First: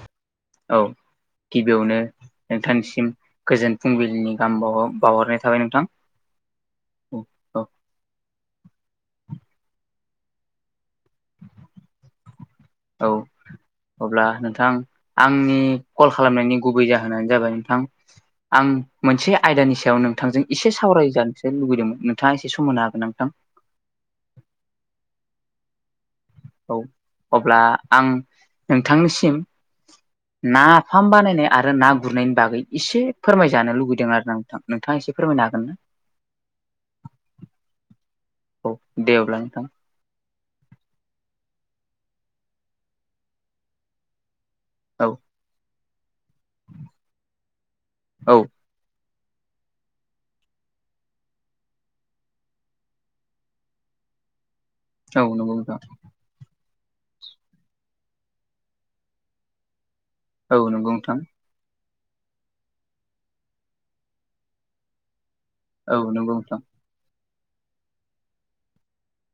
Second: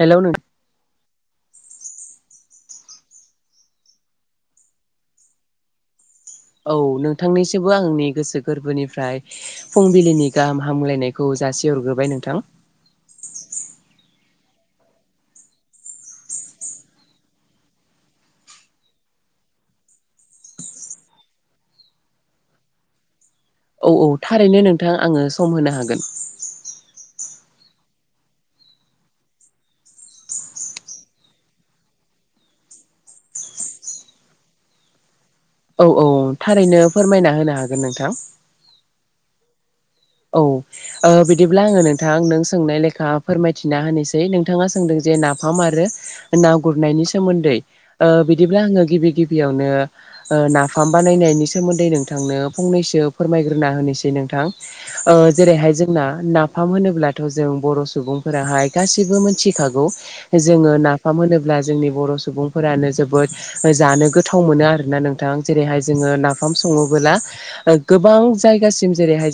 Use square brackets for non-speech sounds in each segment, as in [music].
हेल' न [inaudible] औ गिबियावनो नोंथांनिसिम औ औ नोंथांनिसोबो आंनि गोसो गोरबोनिफ्राय फुंबिलिनि गाहाम हामलायनाय खौ जासि हरग्रोबाय नोंथां नोंथ आंनि कल खालामनायनि गुबै जाहोनानो जाबाय नोंथां आं मोनसे आइ [inaudible] आयदानि सायाव नोंथांजों एसे सावरायजानोसो लुुबैदोंमोन नोंथाङा एसे सम मोननो हागोन नोंथां औ औ थारैनो नोंथां आङो सम होनो हागोन औ अब्ला आं नोंथांनिसिम नाफाम बानायनाय आरो ना गुरनायनि बागै एसे फोरमायजानो लुुबैदों आरो नोंथां नोंथाङा एसे फोरमायनो हागोन ना औ औ थारैनो फोरमायना होनो हागोन नोंथां औ दे अब्ला नोंथां औ बिदिब्ला आङो नोंथां नों सोंनाय लेखा फोरमायथिना होनोसै नों नोंथाङा सोंदों औ जे नाफाम आरो ना गुरनायनि सोमोन्दै औ बिदिब्ला आङो गिबि गिबि बेयावनो नाफाम बानायनायनि सोमोन्दै नोंथांनो फंनैसो फोरमायग्रोना होनोसै नोंथां औ नंगौ जेरैहाय नोंथां जोंना ना नाफाम होनोब्लाथ' जों बर' सुबुंफोराहाय गासैबो मोनथिखागौ औ जोङो नंगौ नाफाम नोंथां होनोब्ला जोंनि बर' सुबुंफोरानो जोबोद जानो गोथाव मोनो आरोना नों जेरैहाय औ जोङो नंगौ नाफाम नोंथां सङला गोबां जायगासिम जेरैहाय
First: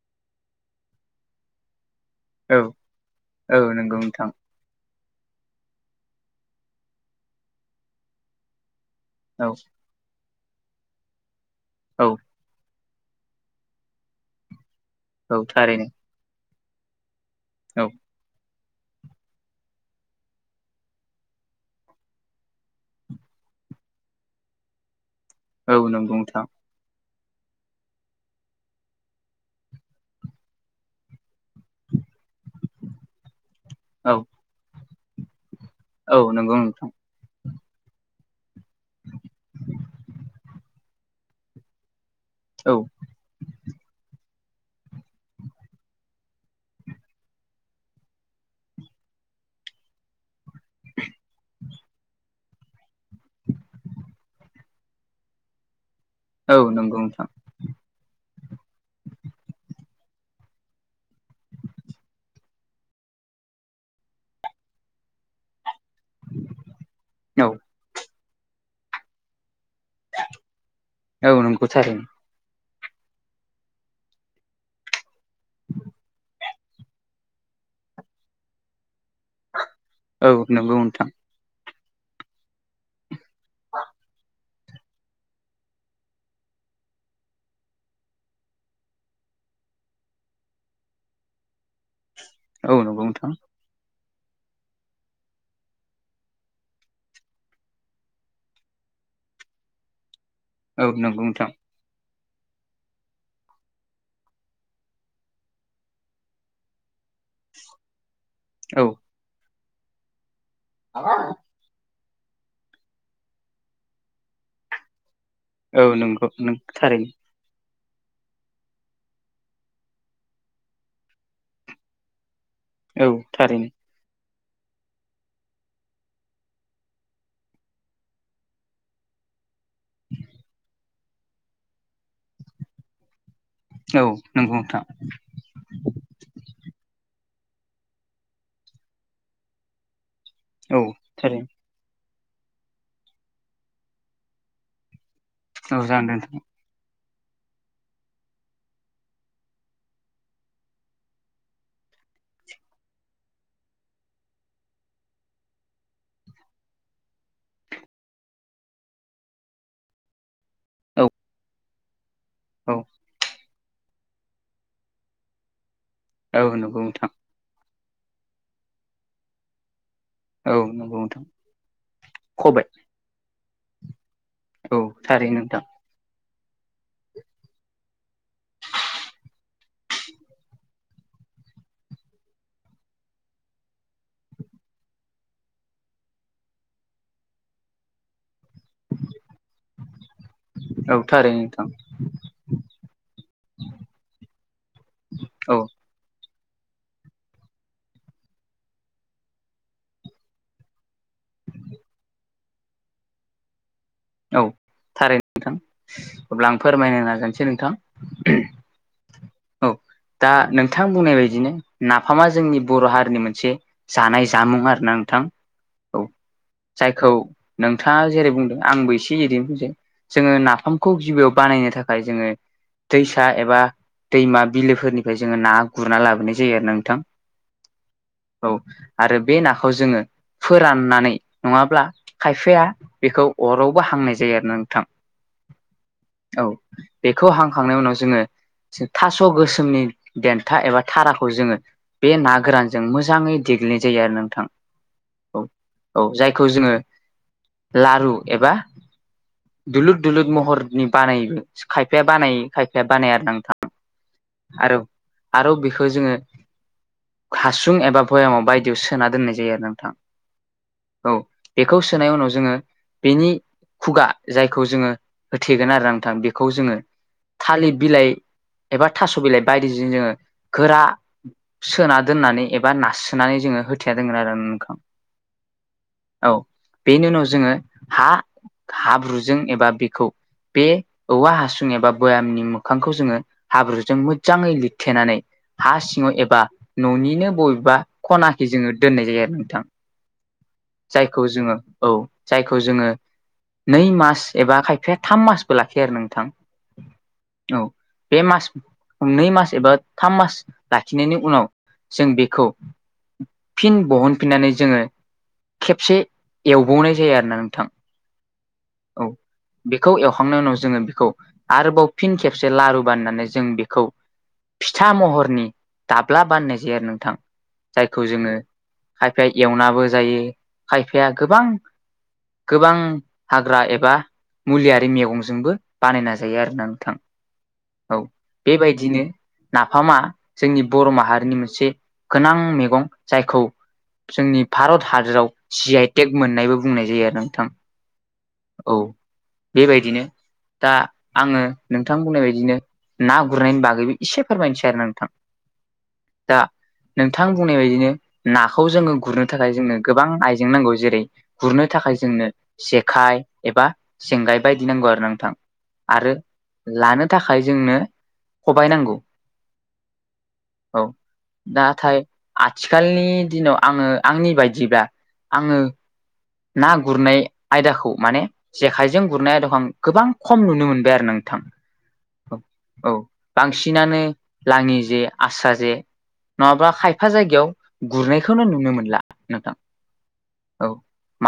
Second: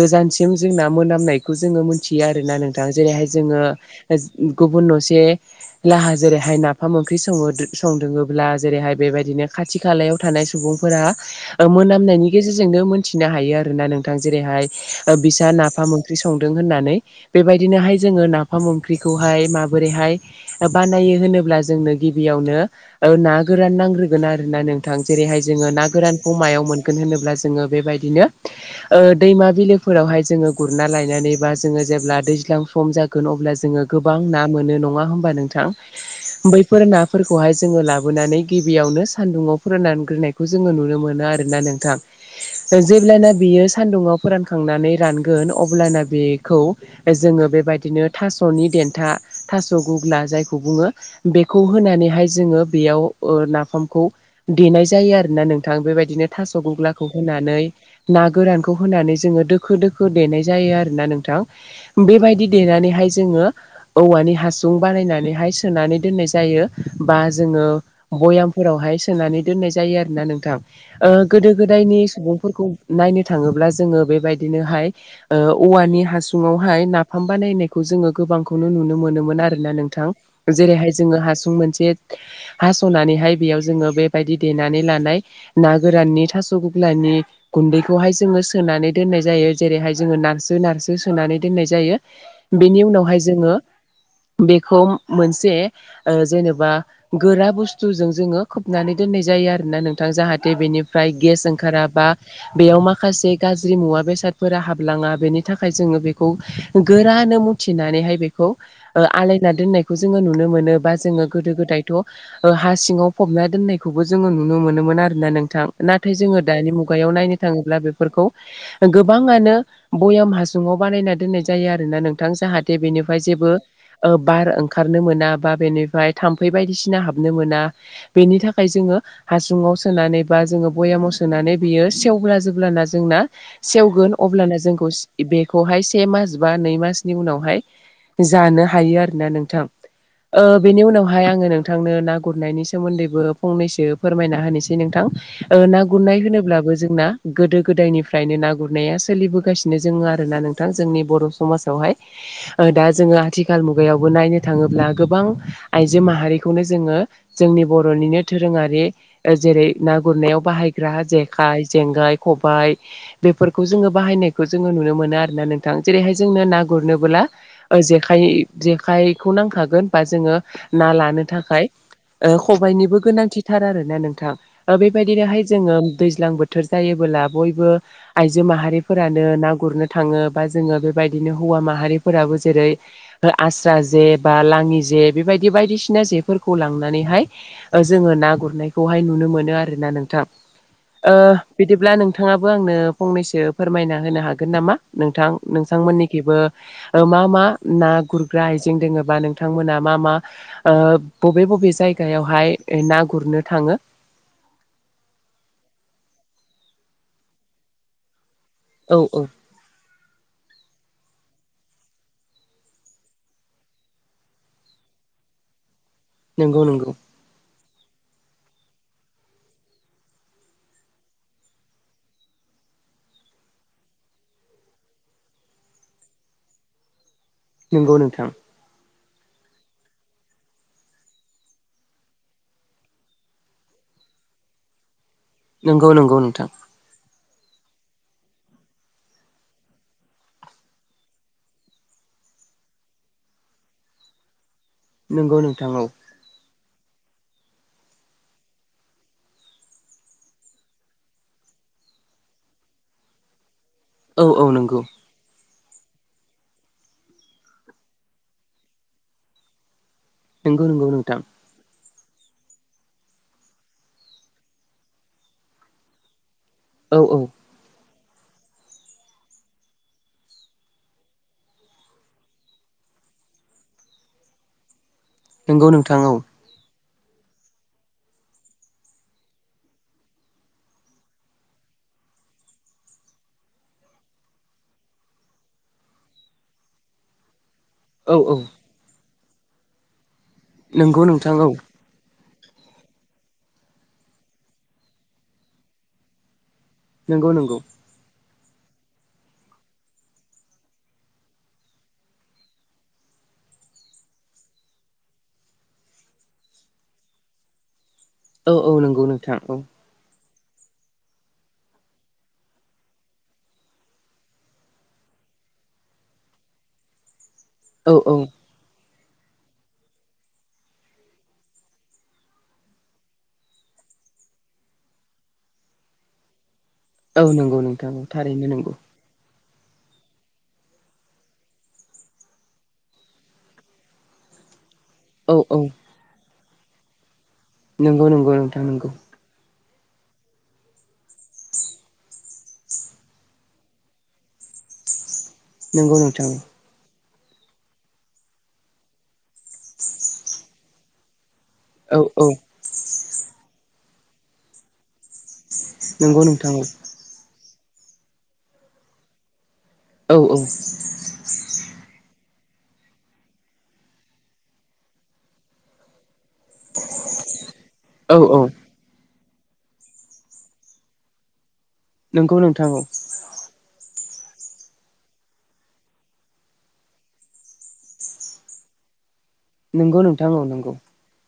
जजानसिम जों मोनामनाय ज मिथियो आरोना औ नोंथा जेरैहाय औ जोङो नंगौ नोंथां गुबुन न' ला जेरैहाय नाफाम ओंख्रि स संदङोबब्ला जेरैहाय बेबायदिनो औ खाथि खालायाव थानाय सुबुंफोरा औ मोनामनायनि गेजेरजोंनो मोनथिनो हायो आरो ना नोंथां जेरैहाय बि औ थारैनो नाफाम ओं संदों होननानै औ बेबायदिनोाय जो नाफाम ओंख्रिखौहाय माबोरैहाय बानायो होनोब्ला जोंनो गिबियावनो गोरान नांग्रोगोन आरोना नोंथां जेरैहाय जोङो औ ना नंगौ गोरानखौ नोंथां मायाव मोनगोन होनोब्ला जोङो बेबायदिनो दैमा बिलोफोरावहाय जोङो गुरना लायनानै बा जोङो जेब्ला दैज्लां सम जागोन अब्ला जोङो औ गोबां ना मोनो नङा होम्बा नोंथां औ नंगौ बैफोर नोंथां नाफोरखौहाय जोङो लाबोनानै। गिबियावनो सान्दुङाव फोराननानैग्रोनायखौ जोङो नुनो मोनो आरोना नोंथां औ जेब्लाना बियो सान्दुंआव फोरानखांनानै रानगोन अब्लाना बे जोङो बेबायदिनो था नि देन्था थास' गुग्ला जायखौ बुङो बेखौ होनानैहाय जोङो बेयाव नाफामखौ देनाय जायो आरोोना नोंथ बेबाय दिनो थास' औ नंगौ गग्लाखौ नोंथां होनानै ना गोरानखौ होनानै जोङो दोखो दोखो देनाय जायो आरोना नोंथां बेबायदि देनानैहाय जों जोङो औवानि हासुं बानायनानै हाय सोनानै दोननाय जायो बा औ जोङो बयामफोरावहाय सोनानानै दोननाय जायो आरोना नोंथां औ गोदो नंगौ गोदायनि थारैनो सुबुंफोरखौ नायनो थाङोब्ला जोङो बेबायदिनोहाय औवानि हासु ङावहाय नाफाम बानायनायखौ जोङो गोबांखौनो नुनो मोनोमोन आरोना नों थां औ नंगौ जेरैह नोंथां जोङो हासुं मोनसे हासनानैहाय बेयाव जोङो बेबायदि देनानै लानाय ना गोराननि थास' गुफ्लानि गुन्दैखौहाय जोङो सोनानै दोननाय जायो जेरैहाय जोङो नारसो नारसो सोनानै दोननाय जायो। औ बेनि नंगौ उनावहाय नोंथां जोङो बेखौ मोनसे ओ जेनेबा गोरा बुस्थुजों जोङो खोबनानै दोननाय जा यो आरोना नोंथां जाहाथे औ बेनिफ्राय नंगौ गेस नोंथां ओंखारा बा बेयाव माखासे गाज्रि मुवा बेसादफोरा हाबलाङा बेनि थाखाय जोङो बेखौ गोरा मुथिनानैहाय बेखौ औ आलायना दोननायखौ जोङो नुनो मोनो बा जोङो गोदो-गोदाय था हा सिङाव फबना दोननायखौबो जोङो नुनो मोनोमोन आरो ना नोंथां औ नाथाय नंगौ जोङो दानि मुगायाव थारैनो नायनो थाङोब्ला बे फोरखौ गोबाङानो भयाम हासुङाव बानायना दोननाय जायो आरोना नोंथां जाहा औ बेनिफ्राय जेबो थारैनो ओ बार ओंखारनो मोना बा बेनिफ्राय थाम्फै बायदिसिना हाबनो मोना बेनि थाखाय जोङो हासुङाव सोनानै बा जोङो बयामाव सोनानै बियो सेवब्ला जेब्लाना जोंना औ सेवगोन नंगौ अब्लाना नोंथां जोंखौ बेखौहाय से मास बा नै मासनि उनाव हाय जानो हायो आरोना नोंथां औ बेनि उनावहाय थारैनो आङो नोंथांनो ना गुरनायनि सोमोन्दैबो फंनैसो फोरमायना होनोसै नोंथां ओ औ ना जागोन दे गुरनाय होनो नोंथां जोंना गोदो-गोदायनिफ्रायनो ना गुरनाया सोलिबोगासिनो जोङो आरोना नोंथां जोंनि बर' समाजाव दा जोङो आथिखाल मुगायावबो नायनो थाङोब्ला गोबां आइजो माहारिखौनो जोङो जोंनि बर'निनो दोरोारि जेरै ना गुरनायाव बाहायग्रा औ जेखाय, जेंगाय, खबाय औ बेफोर बे खौ जोङो बाहायनायखौ जोङो नुनो मोनो आरोना नोंथां जेरैहाय औ जोंनो ना नंगौ नोंथां गुरनोबोब्ला ओ जेखाइ जेखाइखौ नांखागोन बा जोङो औ ना नंगौ नोंथां लानो थाखाय खबाय खबायनिबो गोनांथिथार आरोना नोंथां औ थारैनो बेबायदिनोहाय नोंथां जोङो दै ज्लां बोथोर जायोबोला बयबो आइजो माहारिफोरानो ना गुरनो थाङो बा जोङो बेबायदि बिदिनो हौवा माहारिफोराबो जेरै आस्रा जे बा लाङि जे बेबायदि बायदिसिना जे बेफोरखौ लांनानैहाय जोङो ना गुरनायखौहाय नुनो मोनो आरोना नोंथां औ ओ थारैनो नोंथां बिदिब्ला नोंथाङाबो आंनो फंनैसो फोरमायना होनो हागोन नामा नोंथां औ नोंथां मोननिखिबो ओ मा मा ना गुरग्रा आइजें दोङोबा नोंथांमोना मा मा ओ बबे ब बे जायगायावहाय ना गुरनो थाङो। औ थारैनो नोंथां अब्ला आं फोरमायनो नाजसै नोंथां। औ औ दा नोंथां बुंनाय बायदिनो नाफामा जोंनि बर' हारिनि मोनसे जानाय जामुं आ रो नोंथां औ नंगौ नंगौ जायखौ नोंथाङा जेरै बुंदों आंबो एसे एरैनो फै जोङो नाफामखौ गिबियाव बानायनो थाखाय जोङो दैसा एबा दैमा बिलोफोरनिफ्राय जोङो ना गुरना लाबोनाय जायो आरो नोंथां नंगौ नोंथां औ आरो बे नाखौ जोङो फोराननानै नङाब्ला खायफाया बेखौ अराव बो हांनाय जायो आरोना नोंथां। नंगौ नंगौ नोंथां। खौ हांखांनायनि उनाव जोङो थास' गोसोमनि देन्था एबा थाराखौ जोङो बे ना गोरानजों मोजाङै दे ग्लिनाय जायो आरो नोंथां। नोंगौ नोंथां औ। लारु एबा दुलुर दुलुर महरनि बानायोबो खायफाया बानायो खायफाया बानाया आरो ना नोंथां। औ औ नोंगौ। खौ जोङो हासुं एबा भयामाव बायदियाव सोना दोननाय जायो आरो ना नोंथां। नोंगौ नोंगौ औ नोंथां। बेखौ सोनाय उनाव जोङो बेनि खुगा जायखौ जोङो होथेगोन आरो ना नोंथां बे खौ जोङो औ औ थालिर बिलाइ एबा थास' बिलाइ बायदिजों जोङो गोरा सोना दोननानै एबा नाससोनानै जोङो होथेना दोनगोन आरो आ नों नोंगौ नोंथां औ। बेनि उनाव जोङो हा हाब्रुजों एबा बेखौ बे औवा हासुं एबा बयामनि मोखांखौ जोङो हाब्रुजों मोजाङै लिरथेनानै हा सिङाव एबा न'निनो बय बा औ औ खनाखि जोङो दोननाय जायो आरो नोंथां नंगौ जायखौ नोंथां जोङो औ जायखौ जोङो नै मास एबा खायफाया थाम मासबो लाखियो आरो नोंथां। नंगौ नंगौ औ बे मास नै मास एबा थाम मास लाखिनायनि उनाव जों बेखौ फिन बहनफिननानै जोङो खेबसे एवबावनाय जायो आरोना नोंथां। औ औ नोंगौ नोंथां औ। खांनाय उनाव जोङो बिखौ आरोबाव फिन खेबसे लारु बानायनानै जों बेखौ फिथा महरनि दाब्ला बानायनाय जायो आरो नोंथां औ जायखौ औ जोङो खायफाया एवनाबो जायो खायफाया गोबां गोबां हाग्रा एबा मुलियारि मेगंजोंबो बानायना जायो आरो नों थां औ नंगौ नोंथां औ थारैनो नंगौ बेबायदिनो नाफामा जोंनि बर' माहारिनि मोनसे गोनां मेगं जायखौ जोंनि भारत हादोराव औ औ जि आइ टेक मोननायबो बुंनाय जायो आरोना नोंथां। नोंगौ नोंगौ नोंथां औ नोंगौ। बेबायदिनो दा आङो नोंथां बुंनाय बायदिनो ना गुरनायनि बागैबो इसे फोरमायनोसै आरोना नोंथां। नोंगौ नोंथां। दा नोंथां बुंनाय बायदिनो नाखौ जोङो गुरनो थाखाय जोंनो गोबां आइजें नांगौ जेरै गुरनो औ थाखाय औ जोंनो जे एबा जेंगाय बायदि नांगौ आरो नोंथां आरो नंगौ नोंथां लानो था खाय जोंनो खबाय नांगौ औ नाथाय आथिखालनि दिनाव आङो आंनि बायदिब्ला आङो ना गुरनाय आयदाखौ औ माने औ जेखाइजों गुरनाय आयदाखौ आं गोबां खम नुनो मोनबाय आरो ना नोंथां। नंगौ नोंथां औ बांसिनानो लाङि जे आस्रा जे नङाबा खायफा जायगायाव गुरनायखौनो नुनो मोनला। नोंगौ नोंथां औ नोंगौ।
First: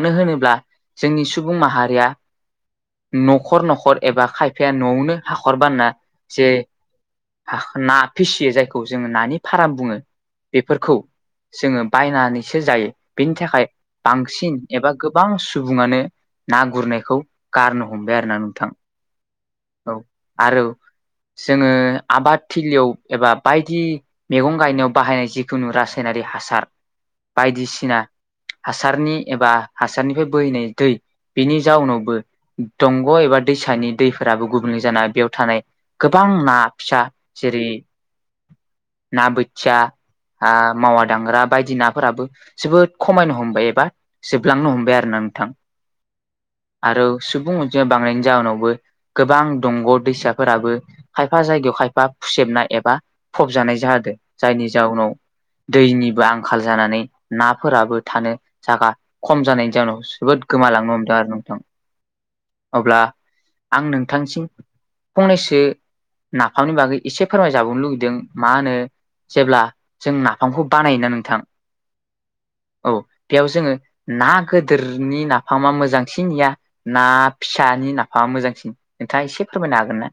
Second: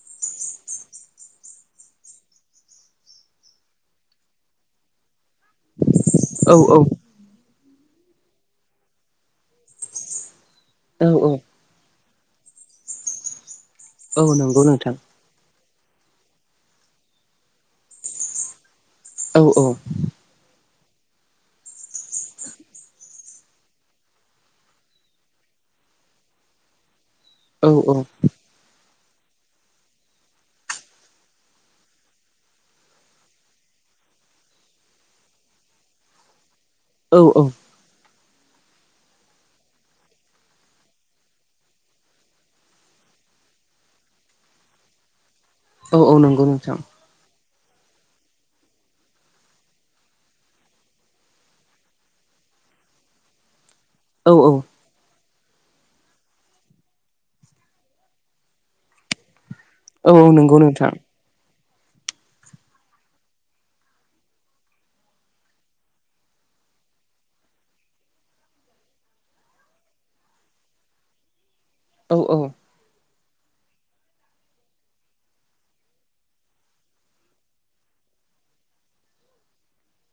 नो होनोब्ला जोंनि सुबुं माहारिया न'खर न'खर एबा खायफाया न'आवनो हाखर बानायना जे औ औ हाख ना फिसियो जायखौ जोङो नानि फाराम बुङो बेफोरखौ औ औ जोंङो बायनानैसो जायो बेनि थाखाय औ बांसिन नंगौ एबा नोंथां गोबां सुबुंङानो ना गुरनायखौ गारनो हमबाय आरो ना नोंथां औ आरो जोङो आबाद थिलियाव एबा बायदि मेगं गायनायाव बाहायनाय जिखुनु रासाय नारि हासार औ बायदिसिना हास हासारनि एबा हासारनिफ्राय बोहैनाय दै बिनि जाउनावबो दंग' एबा दैसानि दै फोराबो गुबुंलै जाना बेयाव थानाय गोबां ना फिसा औ जेरै ना बोथिया आ मावा दांग्रा बायदि नाफोराबो जोबोद खमायनो हमबाय एबा जोबलांनो हमबाय आरो ना नोंथां औ औ नंगौ नोंथां ज बांनि जाहोनावबो गोबां दंग' दैसाफोराबो खायफा जायगायाव खायफा फुसेबनाय एबा फबजानाय जादों औ औ जायनि जाउनाव दैनिबो आंखाल जानानै नाफोराबो थानो जागा खम जानाय जनाव औ औ जोबोद नंगौ नोंथां गोमालांनो हमदों आरो नोंथां अब्ला आं नोंथांसिम फंनैसो नाफामनि बागै एसे फोरमाय जाबावनो लुुबैदों मा होनो जेब्ला जों नाफामखौ बानायोना नोंथां औ औ औ बेयाव जोंङो ना गोदोरनि नाफामा मोजांसिन या ना फिसानि नाफाङा मोजांसिन नोंथाङा एसे फोरमायनो हागोन ना?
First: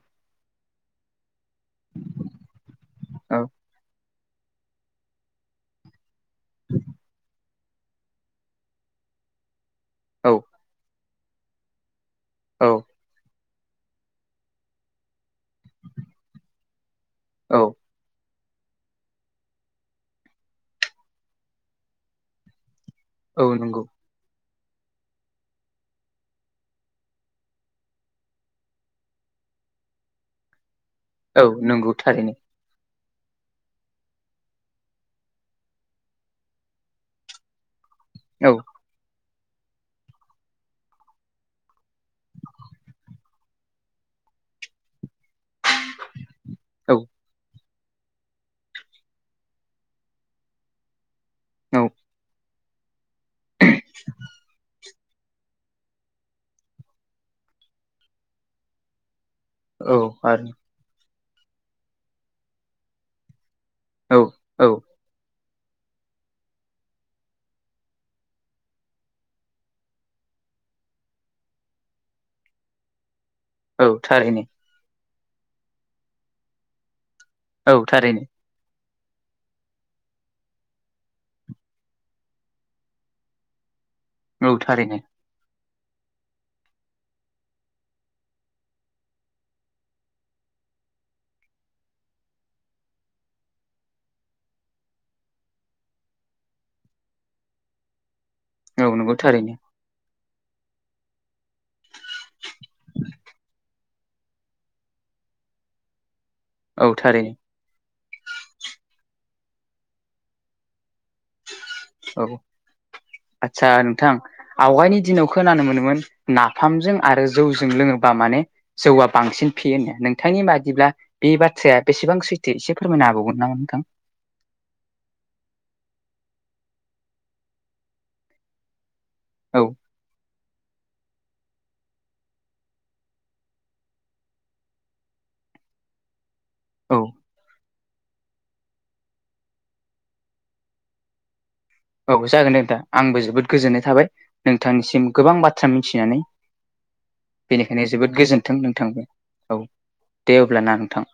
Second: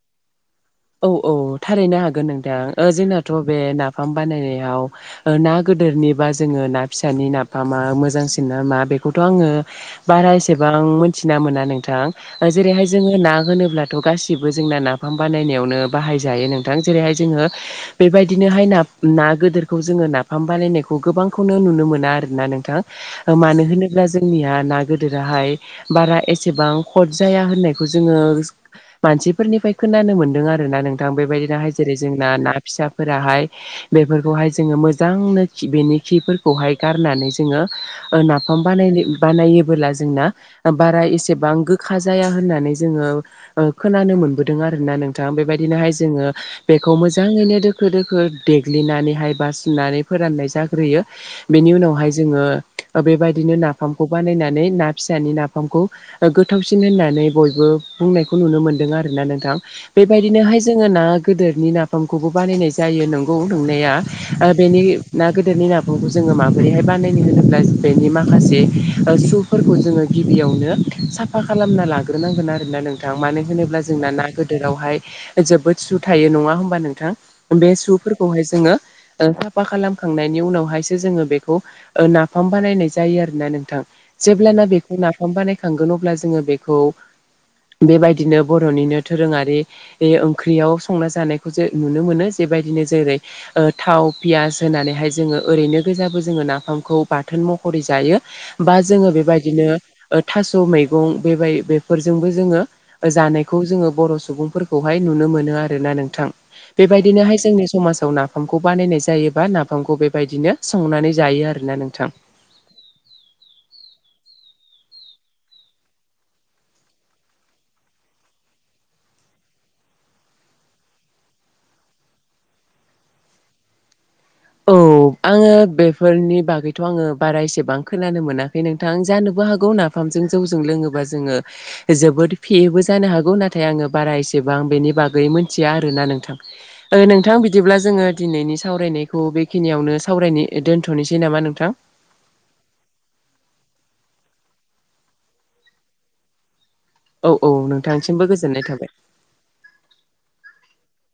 औ औ थारैनो हागोन नोंथां जोंनाथ' औ बे ना फाम बानायनायाव ना गोदोरनिबा जोङो ना फिसानि ना फा मा मोजांसिन ना मा बेखौथ' आंङो औ बारा एसेबां मोनथिना मोना नोंथां औ जेरैहाय जोङो ना होनोब्लाथ' गासिबो जोंना नाफाम बानायनायावनो बाहायजायो नोंथां जेरैहाय जोंङो औ बेबाय दिनोहाय ना ना गदोरखौ जोङो नाफाम बानायायनायखौ गोबांखौनो नुनो मोना आरोना नोंथां औ मानो नंगौ होनोब्ला जोंनिया ना गोदिराहाय बारा एसेबां हद जाया होननायखौ जोङो मानसिफोरनि फाय खोनानो मोनदों आर ना नोंथां औ बेबायदिनोहाय नंगौ जेरै जोंना थारैनो ना फिसा फोराहाय बेफोरखौहाय जोंङो मोजांनो खि बेनि खिफोरखौहाय गारनानै जोंङो औ नाफाम बानायनाय बानायोबोला जोंना बारा एसेबां गोखा जाया होननानै जोंङो खोनानो मोनदों आरोना नोंथां बेबायदिनोहाय जोङो बेखौ औ मोजाङैनो दोखो दोखो देग्लिनानैहाय बाासुनानै फोराननाय जाग्रोयो बेनि औ उनावहाय जोङो बेबायदिनो नाफामखौ बानायनानै ना फिसानि नाफामखौ गोथावसिन होननानै बयबो बुंनायखौ नुनो मोन्दों आरोना नोंथां औ आरो बेबायदिनोहाय जोङो ना गदोरनि नाफामखौबो बानायनाय जायो नोंगौ नंनाया औ आ औ बेनि ना गोदोनि नाफखौ जोङो माबोरैहाय बानायनो होनोब्ला बेनि माखासे सुफोरखौ जोङो गिबि नो साफा खालामना लाग्रोनांगोन आरोना नोंथां मानो होनोब औ जोंना ना थारैनो हाय जोबोद सु थायो नङा हबा नोंथां बे औ थारैनो सुफोरखौहाय जोंङो साफा खालामखांनायनि उनावहायसो जोङो बेखौ नाफाम बानायनाय जायो आरो ना नोंथां औ जेब्लाना बेखौ थारैनो नाफाम बानाय थांगोन अब्ला जोंङो बेखौ बेबायदिनो बर'निनो दोरोङारि ए ओंख्रियाव संना जानायखौ जे नुनो मोनो जेबायदिनो जेरै थाव पियास होनानैहाय जोङो ओरैनो गोजाबो जोङो नाफामखौ बाथोन महरै जायो बा औ जोङो नंगौ थारैनो बेबायदिनो थास मैगं बेबाय बेफोरजोंबो जोङो जानायखौ जोङो बर सुबुंफोरखौहाय नुनो मोनो आरोना नोंथां औ थारैनो बेबायदिनोहाय जोंनि समाज आव नाफामखौ बानायनाय जायो बा नाफामखौ बेबायदिनो संनानै जायो आरोना नोंथां। औ आदसा नोंथां आवगायनि दिनाव खोनानो मोनोमोन नाफामजों आरो जौजों लोङोबा माने जौआ बांसिन फेयोनो होना नोंथांनि बादिब्ला बे बाथ्राया बेसेबां सैथो एसे फोरमायनो हाबावगोन नामा नोंथां? औ आङो बेफोरनि बागैथ आङो बारा एसेबां खोनानो मोनाखै नों थां जानोबो औ हागौ नाफामजों जौजो जों लोङोबा जोङो जोबोद फेयोबो जानो हागौ नाथाय आङो बारा एसेबां बेनि बागै मि मिथिया आरोना नोंथां औ ओ नोंथां बिदिब्ला जोङो दिनैनि सावरायनायखौ खौ बेखिनियावनो सावरायनो दोन्थनोसै नामा नोंथां? औ जागोन दे नोंथां आंबो जोबोद गोजोननाय थाबाय नोंथांनिसिम गोबां बाथ्रा मिथिनानै औ औ बेनिखायनो जोबोद नोंथांसिमबो गोजोन्थों गोजोननाय थाबाय नोंथाजों औ दे अब्लाना नोंथां